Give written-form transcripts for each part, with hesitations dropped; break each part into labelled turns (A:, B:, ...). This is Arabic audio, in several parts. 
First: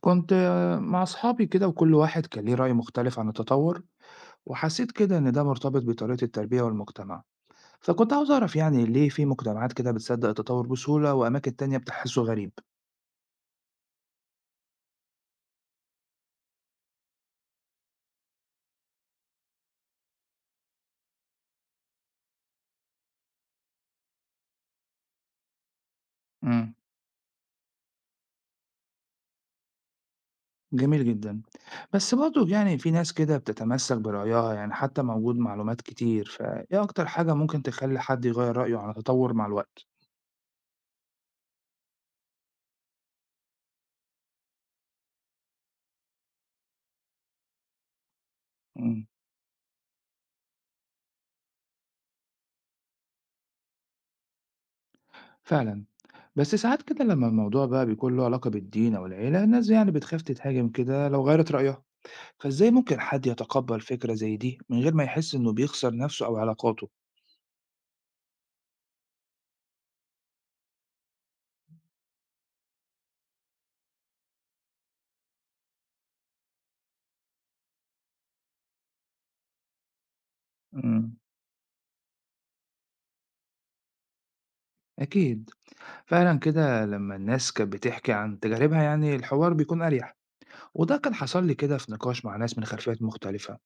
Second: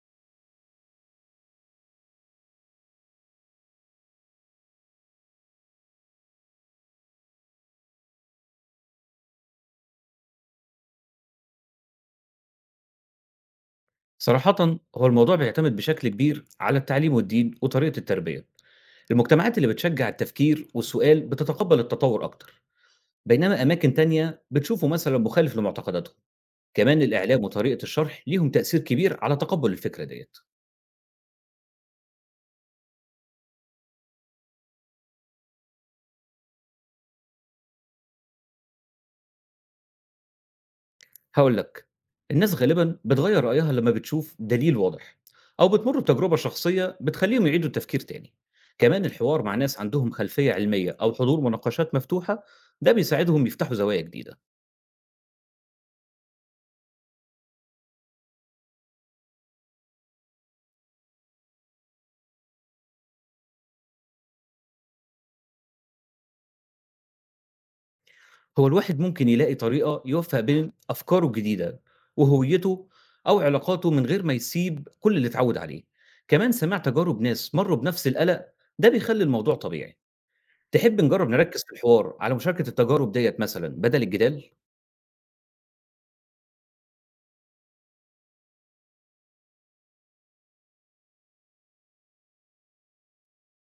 A: كنت مع أصحابي كده وكل واحد كان ليه رأي مختلف عن التطور. وحسيت كده إن ده مرتبط بطريقة التربية والمجتمع. فكنت عاوز أعرف يعني ليه في مجتمعات كده بتصدق التطور بسهولة وأماكن تانية بتحسه غريب.
B: صراحة، هو الموضوع بيعتمد بشكل كبير على التعليم والدين وطريقة التربية. المجتمعات اللي بتشجع التفكير والسؤال بتتقبل التطور أكتر، بينما أماكن تانية بتشوفه مثلا مخالف لمعتقداتهم.
A: امم
B: كمان الإعلام وطريقة الشرح ليهم تأثير كبير على تقبل الفكرة ديت.
A: جميل جدا. بس برضه يعني في ناس كده بتتمسك برأيها يعني حتى موجود معلومات كتير، فإيه أكتر حاجة ممكن تخلي حد يغير رأيه عن التطور مع الوقت؟
B: هقول لك، الناس غالبا بتغير رأيها لما بتشوف دليل واضح، أو بتمر بتجربة شخصية بتخليهم يعيدوا التفكير تاني. كمان
A: امم
B: الحوار مع ناس عندهم خلفية علمية أو حضور مناقشات مفتوحة ده بيساعدهم يفتحوا زوايا جديدة.
A: فعلا. بس ساعات كده لما الموضوع بقى بيكون له علاقة بالدين أو العيلة الناس يعني بتخاف تتهاجم كده لو غيرت رأيها. فإزاي ممكن حد يتقبل فكرة زي دي من غير ما يحس إنه بيخسر نفسه أو علاقاته؟
B: هو الواحد ممكن يلاقي طريقة يوفّق بين أفكاره الجديدة وهويته أو علاقاته من غير ما يسيب كل اللي اتعوّد عليه، كمان سماع تجارب ناس مرّوا بنفس القلق ده بيخلّي الموضوع طبيعي، تحب
A: امم
B: نجرّب نركّز في الحوار على مشاركة التجارب ديّة مثلًا بدل الجدال؟
A: أكيد. فعلا كده لما الناس كانت بتحكي عن تجاربها يعني الحوار بيكون أريح. وده كان حصل لي كده في نقاش مع ناس من خلفيات مختلفة.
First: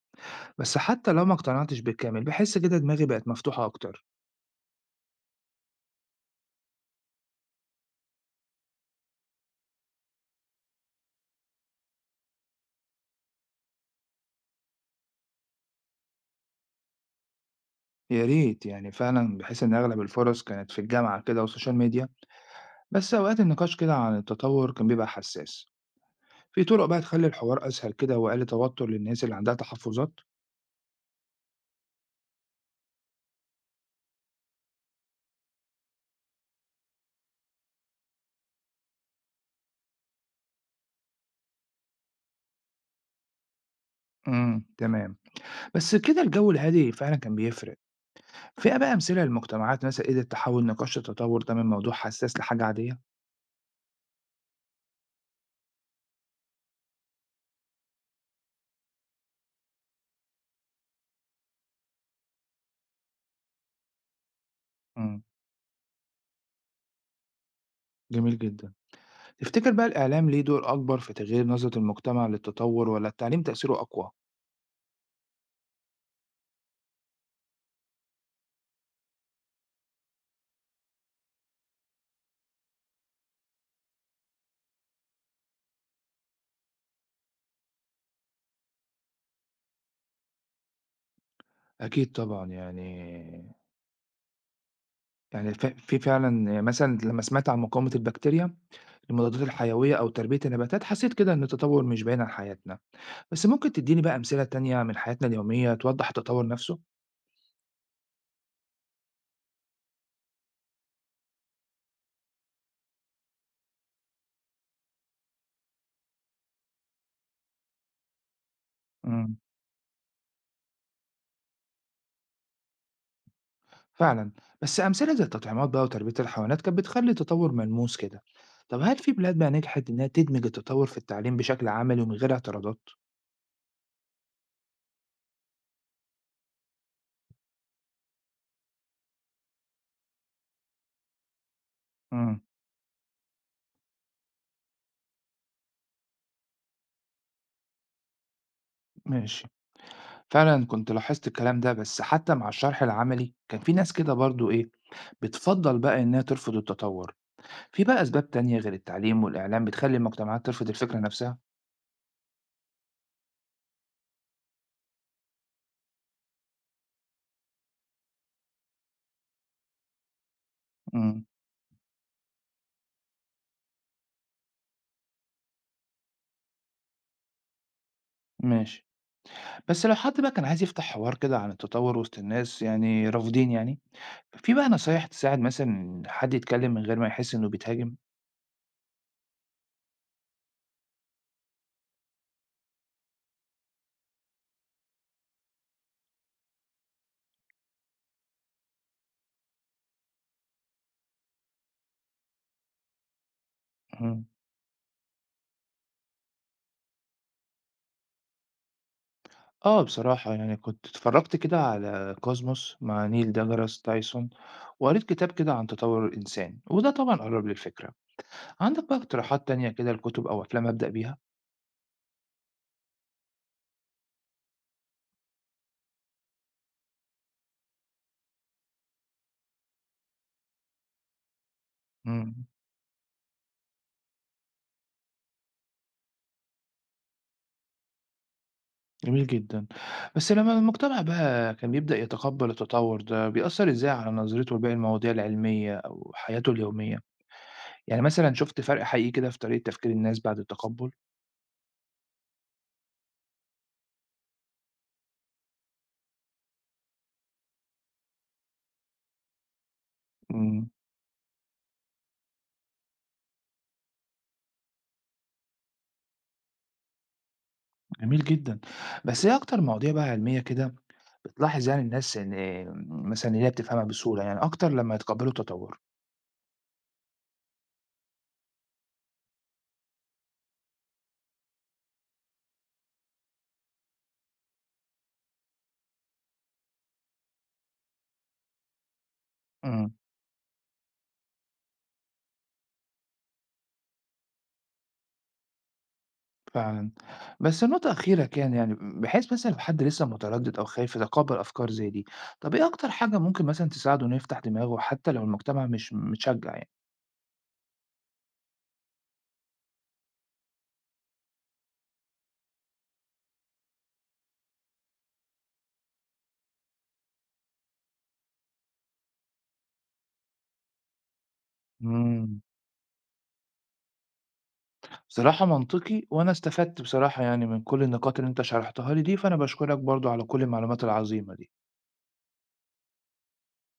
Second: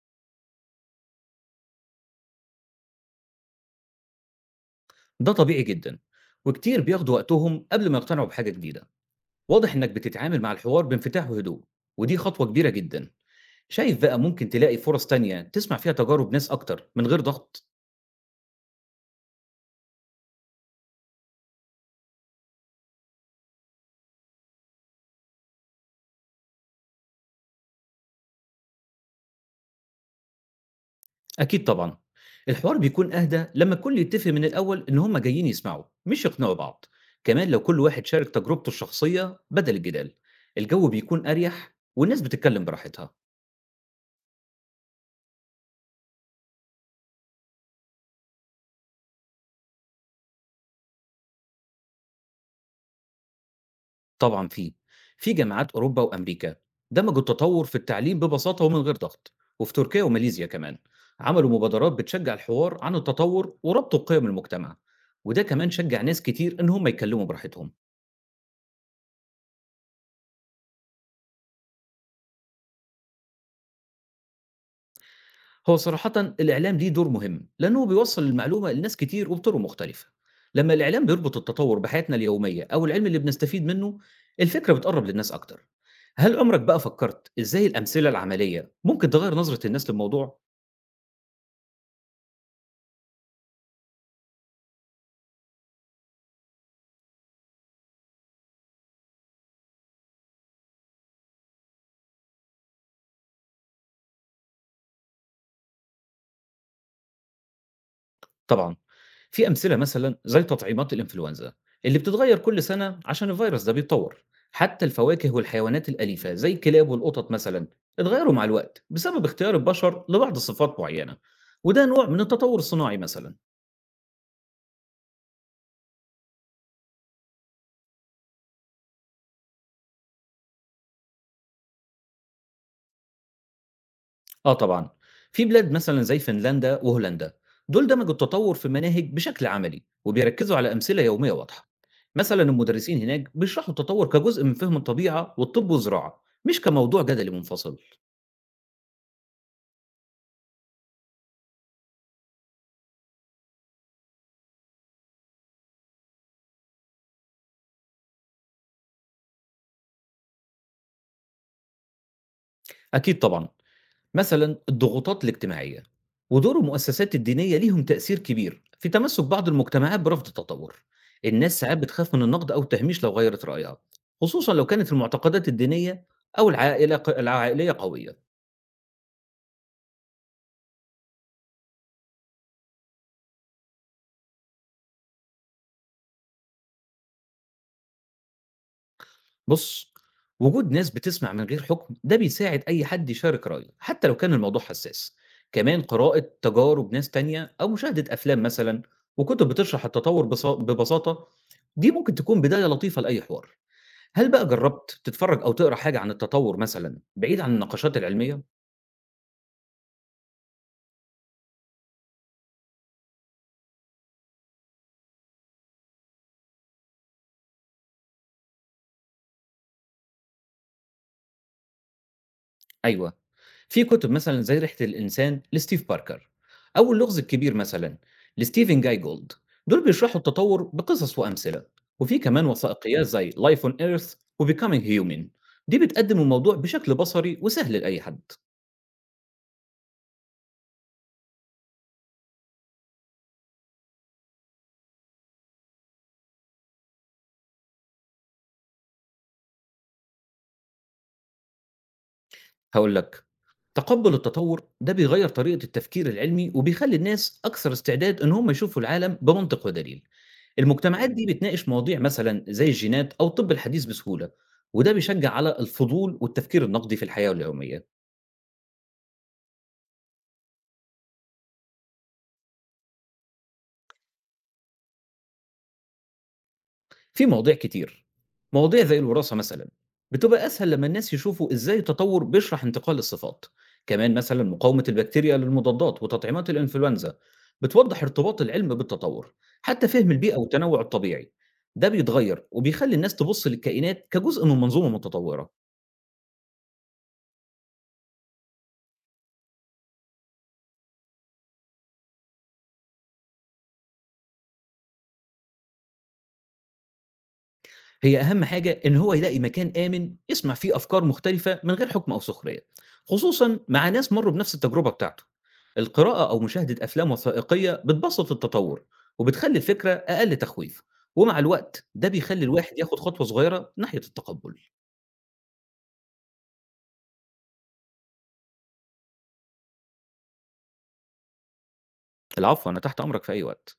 A: بس حتى لو ما اقتنعتش بالكامل بحس كده دماغي بقت مفتوحة أكتر.
B: ده طبيعي جدًا، وكتير بياخدوا وقتهم قبل ما يقتنعوا بحاجة جديدة، واضح إنّك بتتعامل مع الحوار بانفتاح وهدوء ودي خطوة كبيرة جدًا، شايف بقى ممكن تلاقي فرص تانية تسمع فيها تجارب ناس أكتر من غير ضغط؟
A: يا ريت يعني. فعلا بحس إن أغلب الفرص كانت في الجامعة كده والسوشيال ميديا. بس أوقات النقاش كده عن التطور كان بيبقى حساس. في طرق بقى تخلي الحوار أسهل كده وأقل توتر للناس اللي عندها تحفظات؟
B: أكيد طبعًا. الحوار بيكون أهدى لمّا الكل يتّفق من الأول إن هم جايين يسمعوا، مش يقنعوا بعض. كمان لو كل واحد شارك تجربته الشخصية بدل الجدال، الجو بيكون أريح والناس بتتكلم براحتها.
A: تمام. بس كده الجو الهادي فعلا كان بيفرق. في بقى أمثلة لمجتمعات مثلا قدرت تحول نقاش التطور ده من موضوع حساس لحاجة عادية؟
B: طبعًا في جامعات أوروبا وأمريكا دمجوا التطوّر في التعليم ببساطة ومن غير ضغط، وفي تركيا وماليزيا كمان عملوا مبادرات بتشجّع الحوار عن التطوّر وربطوا بقيم المجتمع،
A: امم
B: وده كمان شجّع ناس كتير إن هم يتكلموا براحتهم.
A: جميل جدا. تفتكر بقى الإعلام ليه دور أكبر في تغيير نظرة المجتمع للتطور ولا التعليم تأثيره أقوى؟
B: هو صراحةً الإعلام ليه دور مهم، لأنه بيوصّل المعلومة لناس كتير وبطرق مختلفة. لمّا الإعلام بيربط التطور بحياتنا اليومية أو العلم اللي بنستفيد منه، الفكرة بتقرّب للناس أكتر. هل عمرك بقى فكّرت إزاي الأمثلة العملية ممكن تغيّر نظرة الناس للموضوع؟
A: أكيد طبعا يعني في فعلا يعني مثلا لما سمعت عن مقاومة البكتيريا المضادات الحيوية أو تربية النباتات حسيت كده إن التطور مش باين عن حياتنا. بس ممكن تديني بقى أمثلة تانية من حياتنا اليومية توضح التطور نفسه؟
B: طبعًا، في أمثلة مثلًا زي تطعيمات الإنفلونزا اللي بتتغيّر كل سنة عشان الفيروس ده بيتطور. حتى الفواكه والحيوانات الأليفة زي الكلاب والقطط مثلًا، اتغيّروا مع الوقت بسبب اختيار البشر لبعض صفات معيّنة، وده نوع من التطور الصناعي مثلًا.
A: فعلا. بس أمثلة زي التطعيمات بقى وتربية الحيوانات كانت بتخلي التطور ملموس كده. طب هل في بلاد بقى نجحت إنها تدمج التطور في التعليم بشكل عملي ومن غير اعتراضات؟
B: آه طبعًا، في بلاد مثلًا زي فنلندا وهولندا، دول دمجوا التطوّر في المناهج بشكل عملي، وبيركّزوا على أمثلة يومية واضحة، مثلًا
A: امم
B: المدرسين هناك بيشرحوا التطوّر كجزء من فهم الطبيعة والطب والزراعة، مش كموضوع جدلي منفصل.
A: ماشي. فعلا كنت لاحظت الكلام ده، بس حتى مع الشرح العملي كان في ناس كده برضو إيه بتفضل بقى إنها ترفض التطور. في بقى أسباب تانية غير التعليم والإعلام بتخلي المجتمعات ترفض الفكرة نفسها؟
B: أكيد طبعًا، مثلًا الضغوطات الاجتماعية ودور المؤسسات الدينية ليهم تأثير كبير في تمسّك بعض المجتمعات برفض التطوّر.
A: امم
B: الناس ساعات بتخاف من النقد أو التهميش لو غيّرت رأيها، خصوصًا لو كانت المعتقدات الدينية أو العائلة العائلية قوية.
A: ماشي. بس لو حد بقى كان عايز يفتح حوار كده عن التطور وسط الناس يعني رافضين يعني، في بقى نصايح تساعد مثلًا حد يتكلّم من غير ما يحس إنه بيتهاجم؟
B: بُص، وجود ناس بتسمع من غير حكم ده بيساعد أي حد يشارك رأيه، حتى لو كان الموضوع حساس. كمان قراءة تجارب ناس تانية أو مشاهدة أفلام مثلًا وكتب بتشرح التطور بص ببساطة، دي ممكن تكون بداية لطيفة لأي حوار.
A: إمم.
B: هل بقى جربت تتفرج أو تقرا حاجة عن التطور مثلًا بعيد عن النقاشات العلمية؟
A: آه، بصراحة يعني كنت اتفرّجت كده على كوزموس مع نيل deGrasse تايسون وقريت كتاب كده عن تطوّر الإنسان، وده طبعًا قرّب لي الفكرة. عندك بقى اقتراحات تانية كده لكُتب أو أفلام أبدأ بيها؟
B: أيوه. في كتب مثلًا زي ريحة الإنسان لستيف باركر، أو اللغز الكبير مثلًا لستيفن جاي جولد، دول بيشرحوا التطور بقصص وأمثلة، وفي
A: إمم،
B: كمان وثائقيات زي Life on Earth وBecoming Human، دي بتقدم الموضوع بشكل بصري وسهل لأي حد.
A: جميل جدًا. بس لمّا المجتمع بقى كان بيبدأ يتقبّل التطوّر ده، بيأثّر إزاي على نظرته لباقي المواضيع العلمية أو حياته اليومية؟ يعني مثلًا شُفت فرق حقيقي كده في طريقة تفكير الناس بعد التقبُّل؟
B: هاقول لك، تقبُّل التطور ده بيغيّر طريقة التفكير العلمي وبيخلّي الناس أكثر استعداد إن هم يشوفوا العالم بمنطق ودليل.
A: إمم.
B: المجتمعات دي بتناقش مواضيع مثلًا زي الجينات أو الطب الحديث بسهولة، وده بيشجّع على الفضول والتفكير النقدي في الحياة اليومية.
A: جميل جدًا. بس إيه أكتر مواضيع بقى علمية كده بتلاحظ يعني الناس إن مثلًا إن هي بتفهمها بسهولة يعني أكتر لمّا يتقبّلوا التطوّر؟
B: في مواضيع كتير، مواضيع زي الوراثة مثلًا، بتبقى أسهل لمّا الناس يشوفوا إزاي التطور بيشرح انتقال الصفات، كمان مثلًا مقاومة البكتيريا للمضادات وتطعيمات الإنفلونزا، بتوضح ارتباط العلم بالتطور، حتى
A: إمم،
B: فهم البيئة والتنوع الطبيعي، ده بيتغير وبيخلي الناس تبُص للكائنات كجزء من منظومة متطورة.
A: فعلًا. بس نقطة أخيرة كان يعني، بحيث مثلًا لو حد لسه متردد أو خايف يتقبّل أفكار زي دي، طَب إيه أكتر حاجة ممكن مثلًا تساعده إنه يفتح دماغه حتى لو المجتمع مش متشجّع يعني؟
B: هي أهم حاجة إن هو يلاقي مكان آمن يسمع فيه أفكار مختلفة من غير حكم أو سخرية، خصوصًا مع ناس مرّوا بنفس التجربة بتاعته. القراءة أو مشاهدة أفلام وثائقية بتبسط التطور وبتخلي الفكرة أقل تخويف، ومع الوقت ده
A: إمم،
B: بيخلي الواحد ياخد خطوة صغيرة ناحية التقبُّل.
A: بصراحة منطقي، وأنا استفدت بصراحة يعني من كل النقاط اللي أنت شرحتها لي دي، فأنا باشكرك برضه على كل المعلومات العظيمة دي.
B: العفو، أنا تحت أمرك في أي وقت.